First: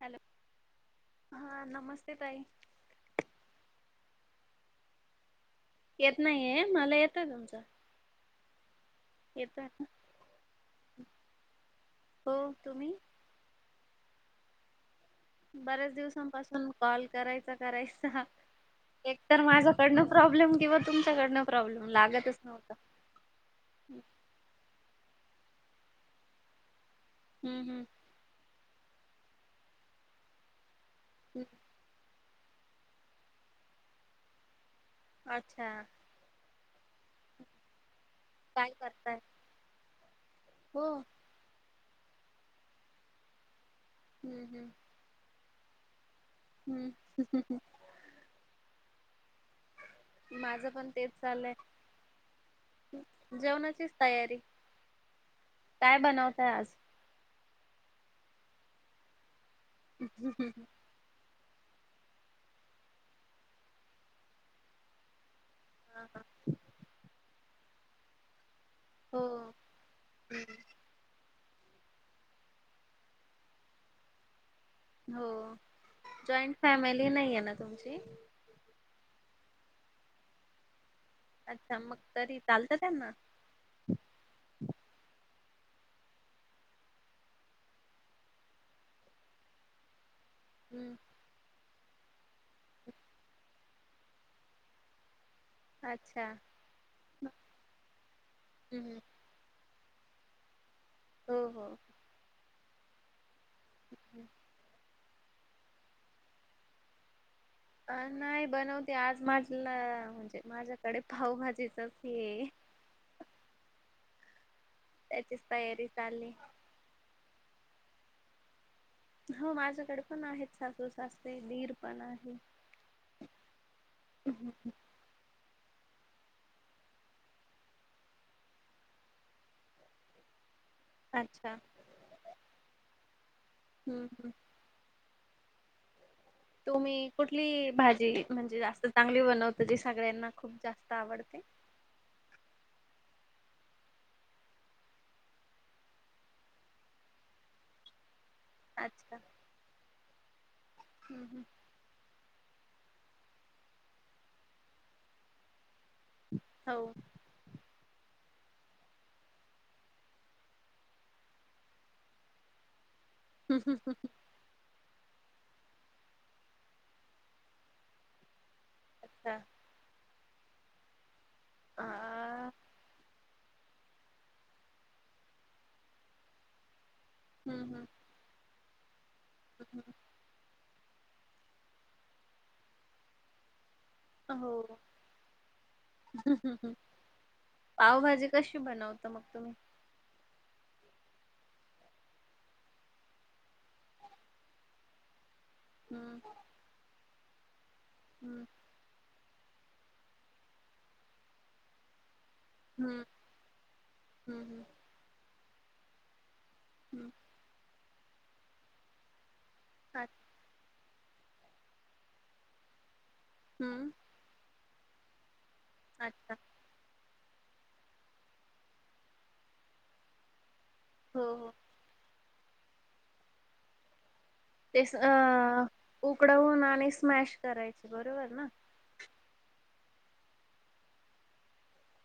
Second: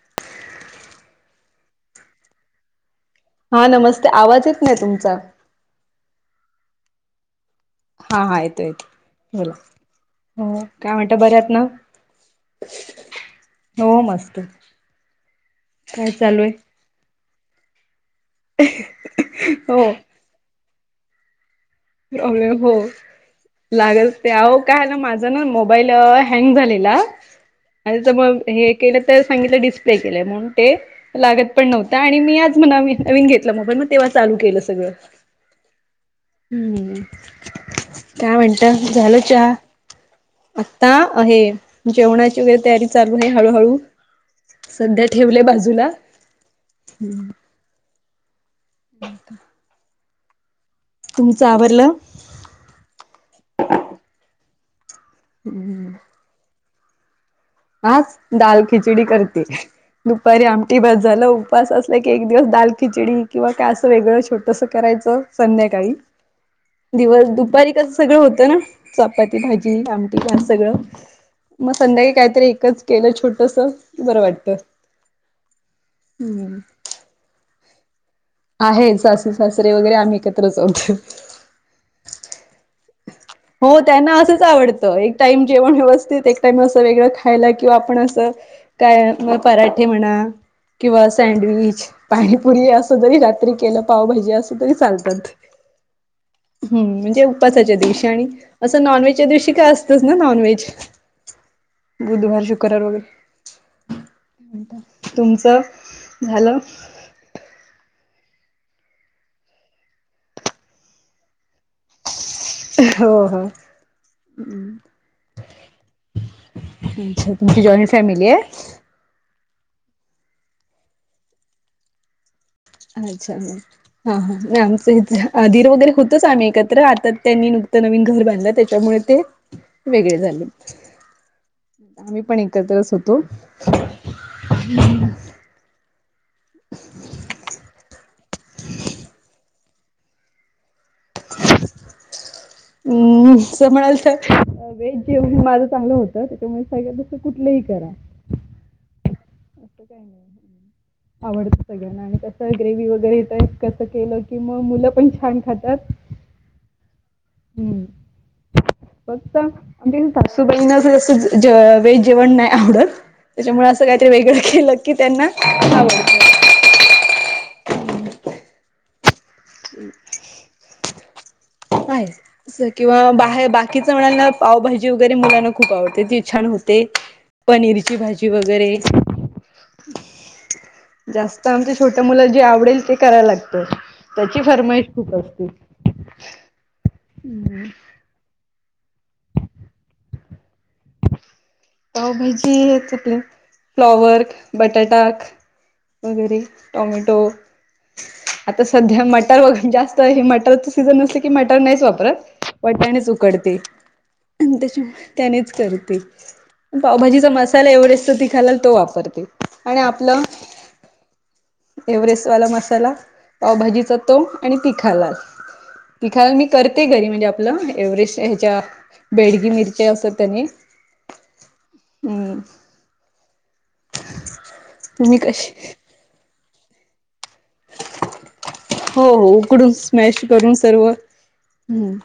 Hello हां नमस्ते ताई. हा नमस्ते आवाज येत नाय तुमचा. येत नाहीय मला येत आहे तुमचं. हा हा येतोय. बोला ना. हो काय म्हणता बऱ्या हात ना. हो तुम्ही? हो मस्त. बऱ्याच काय चालू दिवसांपासून आहे कॉल करायचा करायचा एकतर हो माझ्याकडनं. प्रॉब्लेम किंवा तुमच्याकडंन प्रॉब्मला अ हो. लागल ते अह काय ना माझा ना मोबाईल हँग झालेला. हम्म हम. आणि तर हे केलं त सांगितलं डिस्प्ले केलाय म्हणून ते हम्म लागत पण नव्हतं. काय आणि मी आज म नवीन घेतला मोबाईल मग तेव्हा चालू केलं सगळं. अच्छा. हम्म काय म्हणता झाल चहा. हो. आता आहे जेवणाची वैगेरे तयारी चालू आहे हळूहळू हम्म हम्म सध्या ठेवलेय बाजूला. हम्म ह हम. ह का. माझं पण तेच चाललय. जेवणाचीच तयारी हम्म काय बनवतय आज. आज दाल खिचडी करते दुपारी हा, आमटी बस झालं. उपवास असलं की एक दिवस दाल खिचडी किंवा काय असं वेगळं छोटस करायचं. संध्याकाळी हा. दिवस दुपारी कसं सगळं होतं ना. हो चपाती भाजी आमटी हम्म. सगळं मग संध्याकाळी काय एकच केलं छोटस बरं वाटत. हो जॉईंट फॅमिली नाहीये ना तुमची. आहे सासू सासरे वगैरे आम्ही एकत्रच आहोत. अच्छा मग तरी चालतं त्यांना. हो त्यांना असंच आवडतं एक टाइम जेवण व्यवस्थित एक टाइम असं वेगळं खायला किंवा आपण असं. काय मग पराठे म्हणा. हम्म किंवा सँडविच, पाणीपुरी असं जरी रात्री केलं, पावभाजी असू तरी चालतात अच्छा हम्म म्हणजे उपसाच्या दिवशी आणि असं हम्म नॉनव्हेजच्या दिवशी काय असतच ना नॉनव्हेज, हो हो बुधवार, शुक्रवार वगैरे [unintelligible] तुमच झालं? अ नाही बनवते आज माझला म्हणजे माझ्याकडे पावभाजीचाच हो हो् त्याचीच तयारी चालली. तुमची जॉईंट फॅमिली आहे. हो माझ्याकडे पण आहेत सासू सासते दीर पण आहे. अच्छा म हा हा नाय आमच इथे दीर वगैरे होतोच आम्ही एकत्र आता त्यांनी नुकतं नवीन घर बांधलं त्याच्यामुळे ते वेगळे झाले. अच्छा आम्ही पण एकत्रच होतो, हम्म. [unintelligible] तुम्ही कुठली भाजी म्हणजे जास्त चांगली बनवता जी सगळ्यांना खूप जास्त आवडते.? हम्म असं म्हणाल तर, वेज जेवण माझं चांगलं होतं त्याच्यामुळे सांग तसं कुठलंही करा. अच्छा असं काही नाही हम्म हम्म. आवडत. सगळ्यांना आणि कसं ग्रेव्ही वगैरे येतय कसं केलं की मग मुलं पण छान खातात. हो हम्म. फक्त आमच्या सासूबाईनाच असं वेज जेवण नाही आवडत. त्याच्यामुळे असं काहीतरी वेगळं केलं की त्यांना आवडतं. अच्छा. अ आहे अस हम्म किंवा बाहेर बाकीच म्हणाला पावभाजी वगैरे मुलांना खूप आवडते ती छान होते हम्म पनीरची भाजी, वैगरे हम्म, जास्त आमच्या छोट्या मुलं जे आवडेल ते करायला लागत हम्म. त्याची हो फरमाईश खूप असते. पावभाजी कशी बनवतं मग तुम्ही? पावभाजी त फ्लॉवर, बटाटा हम्म वगैरे टोमॅटो हम्म आता सध्या मटर वैगरे जास्त तर हे मटरच सीझन असत, मटर नाहीच वापरत. हम्म वाटणेच उकडते हम्म आणि हम्म त्याच्या त्यानेच करते. हम्म. पावभाजीचा मसाला आणि एव्हरेस्टचा तिखा लाल तो वापरते आणि आपलं एव्हरेस्ट वाला मसाला हम्म पावभाजीचा तों आणि तिखा लाल तिखाला अच्छा मी करते घरी म्हणजे आपलं एव्हरेस्ट ह्याच्या बेडगी मिरच्या असत त्यानी हो हो. ह. [unintelligible] ते कशी उकडवून आणि स्मॅश करायचे बरोबर ना,? हो हो उकडून स्मॅश करून सर्व हम्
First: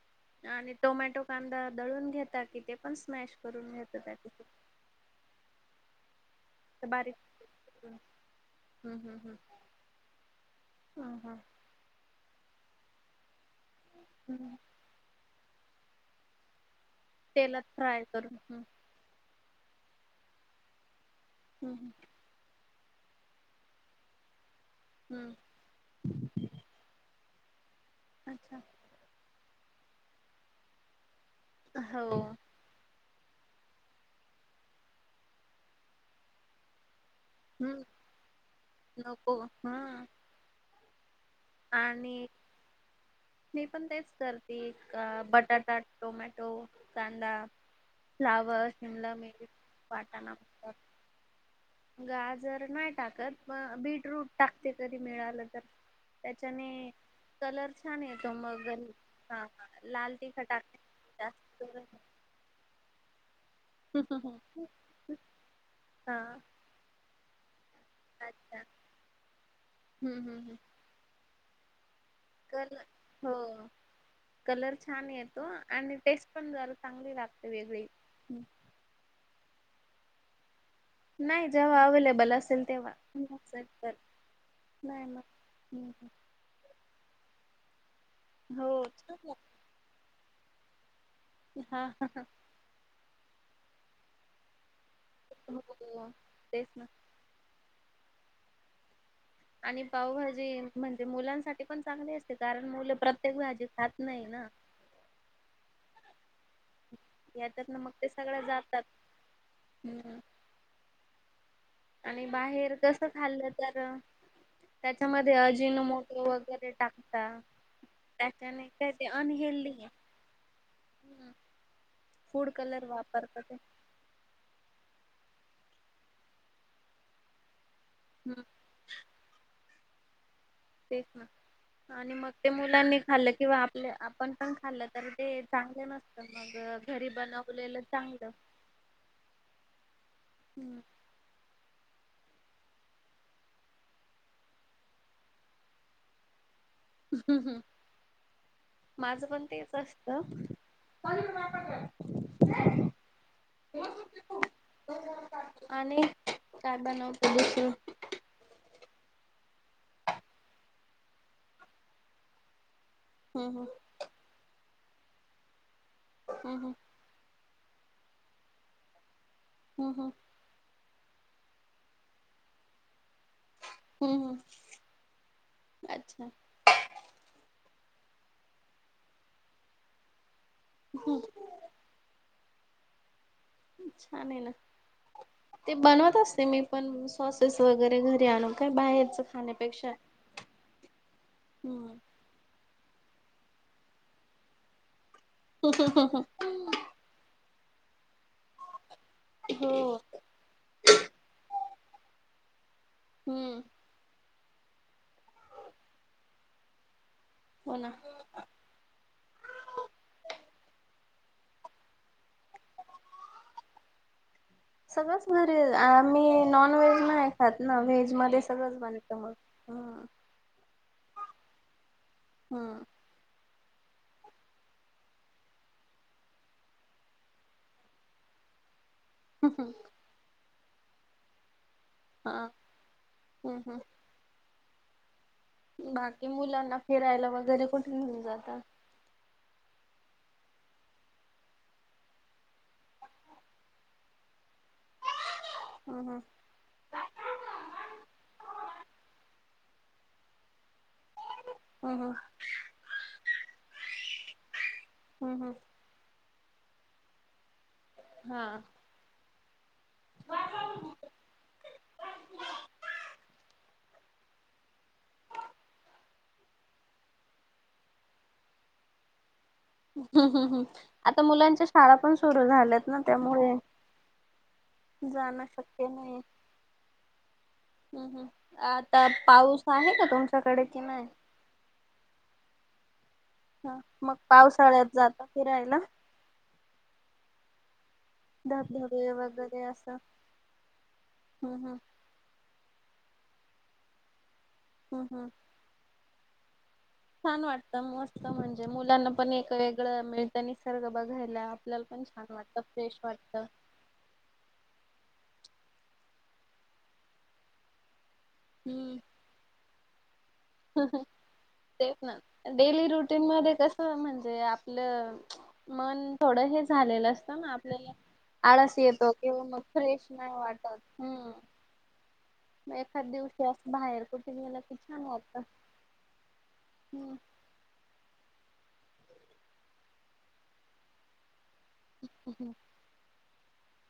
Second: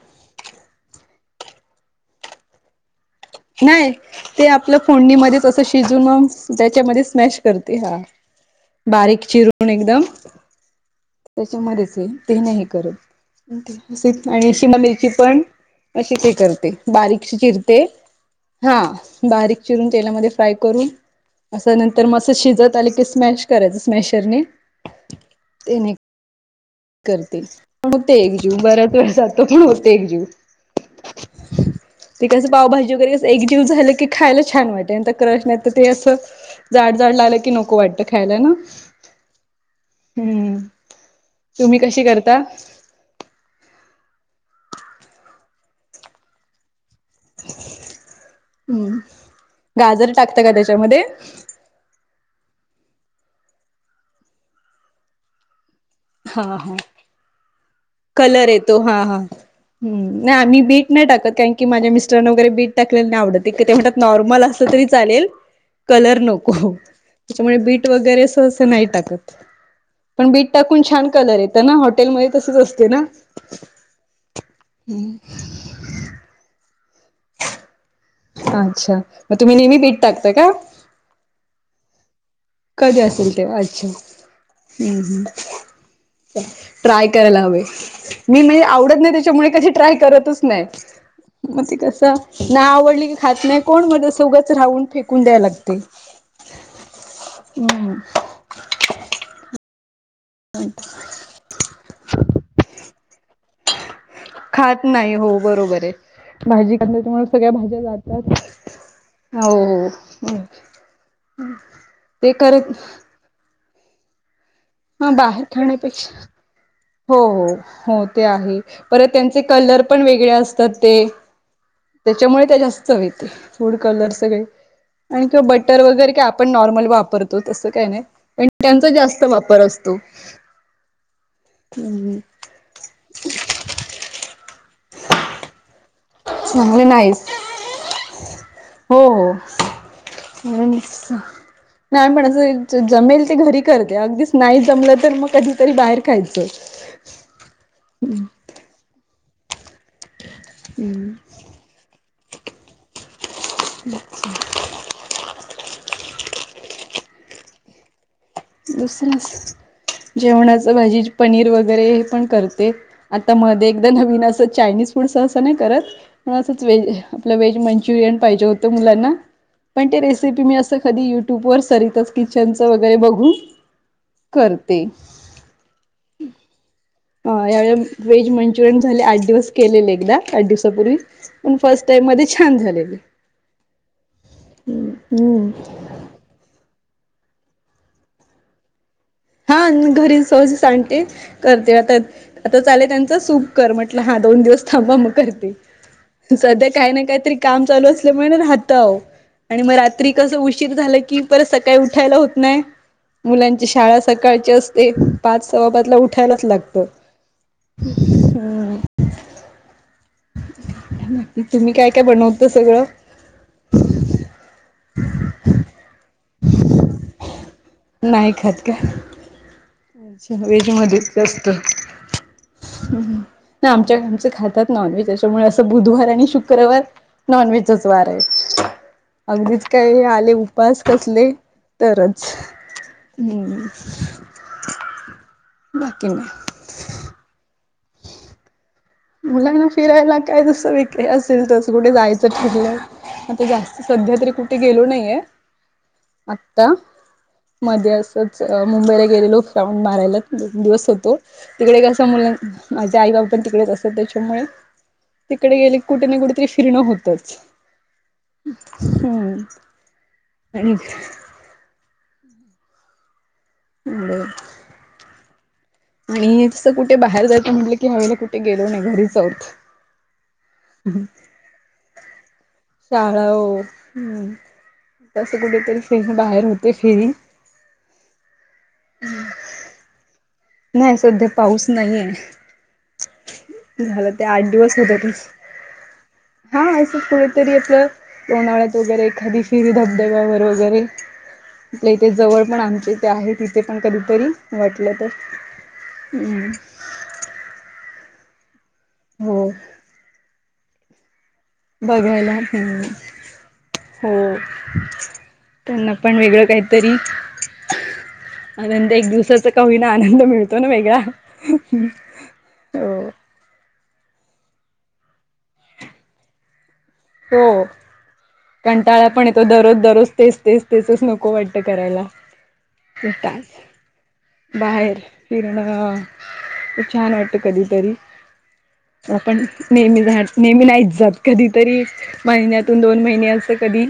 आणि टोमॅटो कांदा दळून घेता कि ते पण स्मॅश करून घेत त्या तिथ, आपल्या फोडणीमध्येध्येच असं शिजून मग, त्याच्यामध्ये बारीक स्मॅश करते करून. हा बारीक चिरून एकदम, हां [unintelligible] ते नाही करत, आणि ह शिमालामिरची पण असशी ते करते बारीकशी तेलात चिरते फ्राय करून हम्म हा बारीक चिरून तेलामध्ये फ्राय करून अस हम्म नंतर मसा शिजत आले की स्मॅश करायचं स्मॅशरने हम्म त्यांने करते पण होते एकजू अच्छा बऱ्याच वेळ जातो पण होते एकजू हाहो.. [unintelligible] पावभाजी वगैरे अस एकजीव झालं की खायला छान वाटे नाही तर क्रश नाही तर ते असं जाड- जाड लागलं कि नोको हम्म वाट खायला ना नको हा हम्म. तुम्ही कशी आणि, करता मी पण तेच करते बटाटा, टोमॅटो, कांदा फ्लावर्स हम्म हिमला मेरी वाटानात. अ [unintelligible] गाजर नाही टाकत बीटरूट टाकते कधी मिळालं तर हा त्याच्याने. हा कलर छान येतो मग हा लाल हम्म तीखटाक जास्त चण वगैर बीट टाकलेल नाय आवडंत. ते म्हणतात नॉर्मल करून. असलं तरी चालेल हा कलर नको. त्याच्यामुळे बीट वगैरे अस -अस अच्छा नाही टाकत हम्म पण हम्म बीट हम्म टाक छान कलर येत ना हॉटेल म तसच कल असते ना हो कलर छान येतो आणि टेस्ट पण जरा चांगली लागते वेगळी अच्छा मग तुम्ही नेहमी बीट टाकता का? नाही जेव्हा अव्लेबल असेल. कधी असेल तेव्हा तेव्हाचल अच्छा तर हम्म नाही हम्म. मग ट्राय करायला हवे मी हम्म म्हणजे हो आवडत नाही छान लागते. त्याच्यामुळे कशी ट्राय करतच. नाही, मग ती हा कस हा हा. नाय आवडली की खात नाही कोण म तस उगच राहून फेक [unintelligible] तेच ना. हम्म [inaudible] आणि पावभाजी म्हणते मुलांसाठी ते पण चांगली असते कारण मुलं प्रत्येक भाजी खात नाही ना. खात नाही हो बरोबर आहे, भाजी घातल्यामुळे सगळ्या याच्यातन भाज्या मग ते जातात. सगळ्या जातात हम्म. हो आणि ते करत बाहेर तसं खाल्लं तर, ह त्याच्यामध्ये बाहेर अजिन मोट खाण्यापेक्षा वगैरे टाक. हो हो हो ते आहे ते परत त्यांचे अनहेल्दी कलर आहे. पण वेगळे असतात ते हम्म. त्याच्यामुळे फूड त्या कलर जास्त हो वापरतात ते थोड. कलर सगळे आणि किंवा बटर वगैरे काय आपण नॉर्मल वापरतो तसं काय नाही. हम्म पण त्यांचा जास्त वापर असतो. तेच ना आणि मग [inaudible] ते मुलांनी खाल्लं किंवा आपले- आपण पण खाल्ल तर ते चांगले नस [inaudible] तर चांगले मग घरी नाहीच बनवलेलं चांगलं. हम्म. आणिस नाही म्हण -असं जमेल ते घरी करते अगदीच नाही जमलं तर मग कधीतरी बाहेर खायचं. हम्म -हम्म हमं माझं पण तेच असतं. हम्म [unintelligible] आणि काय बनवतोलस. दुसर जेवणाच भाजी पनीर वगैरे हे पण करते. आता हम्म मध्ये एकदा नवीन असं चायनीज फूड सहसं नाही करतण हम्म असंच हम्म वेहेज. आपलं व्हेज मंचुरियन पाहिजे होतं मुलांना पण हम्म ते रेस हम्म रेसिपी मी असं कधी युट्यूबवरर सरीतच किचनचं वगैरे बघून. हम्म हम् करते. अच्छा. ह यावे वेहेज मंचुरियन झाले आठ दिवस केलेले एकदा आठ दिवसापूर्वी पण फर्स्ट टाईम मध्ये छान झालेली. छान आहे ना ते बनवत असते मी. पण सॉसेस वगैरे घरी आणो काही बाहेरच. हा खाण्यापेक्षा घरी सहज सांस आणते. करते आता हम्म आता चालेल त्यांच सुख कर म्हटलं हा दोन दिवस थांबा मग करते. सध्या काही ना काहीतरी काम चालू असल्यामुळे राहत अहो आणि हो मग रात्री कसं उशीर झालं की परत सकाळी उठायला होत नाही हम्म मुलांच्या शाळा अ सकाळचे असते पाच सवा पादला उठायलाच लागत. हो ना तुम्ही काय काय बनवत सगळं. सगळंच भारीये आम्ही नॉनव्हेज नाही खात ना व्हेज नाही मध्ये खात का? सगळंच बनत मग. हम्म अच्छा वेज मध्येच जास्त हम्म आमच्या आमच खातात नॉनव्हेजच्यामुळे असं बुधवार आणि शुक्रवार. नॉन वेज च् वार आहे. अगदीच हम्म काही आले उपास कसले तरच हा हम्म हम् [inaudible] बाकी नाही मुलांना फिरायला वगैरे कुठे घेऊन जातात. मुलांना फिरायला काय तसं वे असेल तसं कुठे जायचं फिरलं. आता जास्त सध्या तरी कुठे गेलो नाहीये. हम हम. आत्ता मध्ये असंच मुंबईला गेले लोक राहून मारायला दोन दिवस होतो. तिकडे कं हम्म मुलं माझे आई बाप पण तिकडेच असत त्याच्यामुळे हम्म हम्म तिकडे हम्म गेले. कुठे ना कुठ तरी फिरणं होतच हा हम. आणि. [inaudible] आणि तसं कुठे बाहेर जायचं म्हटलं की हवेळेला कुठे गेलो नाही घरी जाौत. हम्म हम् हम् आता मुलांच्या शाळा पण सुरू झाल्यात ना शाळा त्यामुळे हो हम्म तसं जाणं कुठेतरी शक्य फरी नाही. बाहेर होते फेरी हम् हम आता पाऊस आहे का तुमचा. नाही सध्या पाऊस नाहीय. ह झालं मग ते आठ दिवस पावसाळ्यात होत त जाता फिरायला हा असं कुठेतरी आपलं उन्हाळ्यात वगैरे धबधबे एखादी फिरी धबधब्यावर वगैरे. हम हम ते जवळ पण आमचे ते आहे तिथे पण कधीतरी वाटलं हम् तर. हम् छान वाटतं मस्त म्हणजे मुलांना पण हो एक वेगळं मिळतं निसर्ग बघायला. आपल्याला पण बघायला छान वाटतं हम्म फ्रेश वाटतं. हो त्यांना पण वेगळं काहीतरी. आनंद हम्म एक दिवसाचा का होईना वीना आनंद मिळत. तेच ना डेली हो रुटीन मध्ये कसं. म्हणजे आपलं मन थोडं हे झालेलं. हो आपल्याला आळस कंटाळा येतो पण किंवा मग दररोज फ्रेश दररोज नाही तेच तेच वाटत तेचच ह् नको वाटतं करायला. असं बाहेर कुठे गेलं की छान बाहेर वाटतं. फिरण छान हम्म वाट. कधीतरी आपण नेहमी नेहमी नाहीच जात कधीतरी- महिन्यातून दोन महिने असं कधी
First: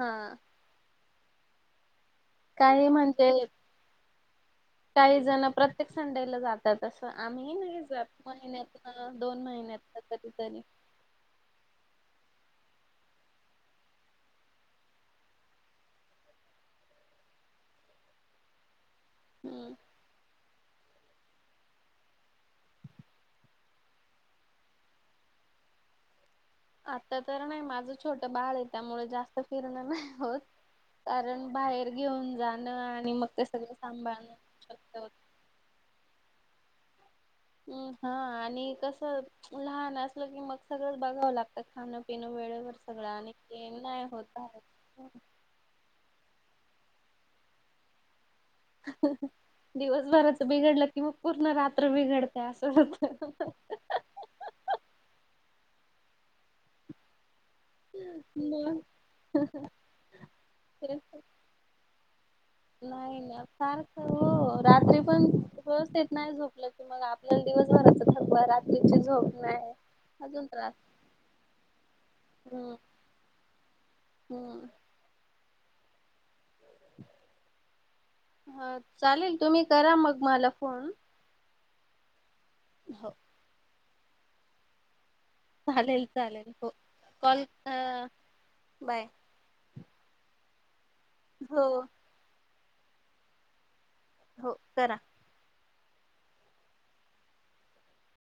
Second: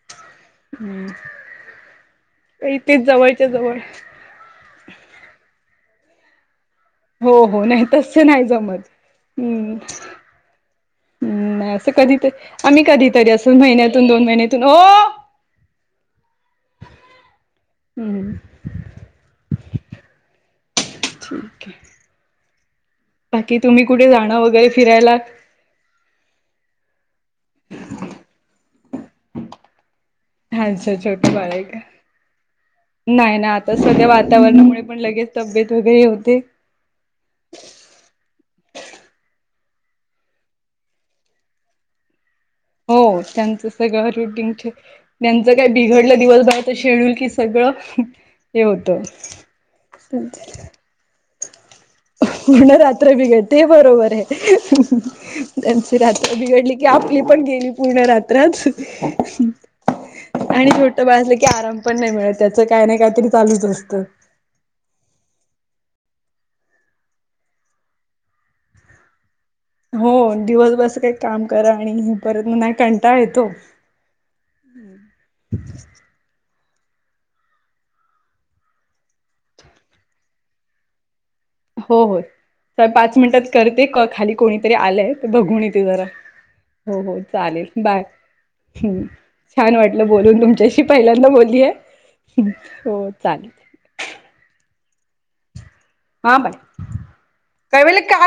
हा. हम्म. काही म्हणतेे जवळ काही जण प्रत्येक संडेला जात. तसं हो आम्ही हो नाही जात तसं नाही जमत महिन्यात दोन महिन्यातन कधीतरी हम् नाही असं कधीतरी आम्ही कधीतरी अस महिन्यातून दोन महिन्यातून हो. [unintelligible] मर. हम्म. ठीके. [unintelligible] बाकी तुम्ही कुठे जाणं वगैरे फिरायला आता तर नाही माझं छोट बाळ आहे त्यामुळे जास्त फिरणं नाही होत. अच्छा छोटं कारण बाळ आहे का बाहेर घेऊन जाणं आणि मग नाही ते ना सगळ आता सध्या सांभाळणं वातावरणामुळे पण शक्य होत. लगेच तब्येत वगैरे होते. हम् हा आणि कस? लहान असल की मग सगळंच बघावं लागतात खाणं पिणं वेळेवर सगळं हो आणि के नाही होत. काही बिघडलं दिवस बाहेरच शेड्यूल कि सगळं हे होतं. दिवसभराच बिघडलं कि मग पूर्ण रात्र बिघडते म्हण असं होत. रात्र बिघड ते बरोबर आहे त्यांची रात्र बिघडली. की आपली पण गेली पूर्ण रात्रात मग आणि तेच छोट बाळ असलं की कॅरम पण नाही मिळत त्याच. नाही नाही फारख हो रात्री पण व्यवस्थेत नाही झोपलं की मग आपल्याला दिवसभराच थकवा रात्रीची झोप नाही. हो अजून त्रास दिवस बस काही काम करा आणि परत नाही कंटाळ येतो. हो. ह. हा चालेल तुम्ही करा मग मला फोन हो हो हो पाच मिनिटात करते खाली कोणीतरी आलंय. बघून येते जरा चालेल चालेल हो हो कॉल चालेल अ बाय ह. बाय छान वाटलं बोलून तुमच्याशी पहिल्यांदा हो बोललीय हो चालेल. हो करा. हा बाई काय व काय?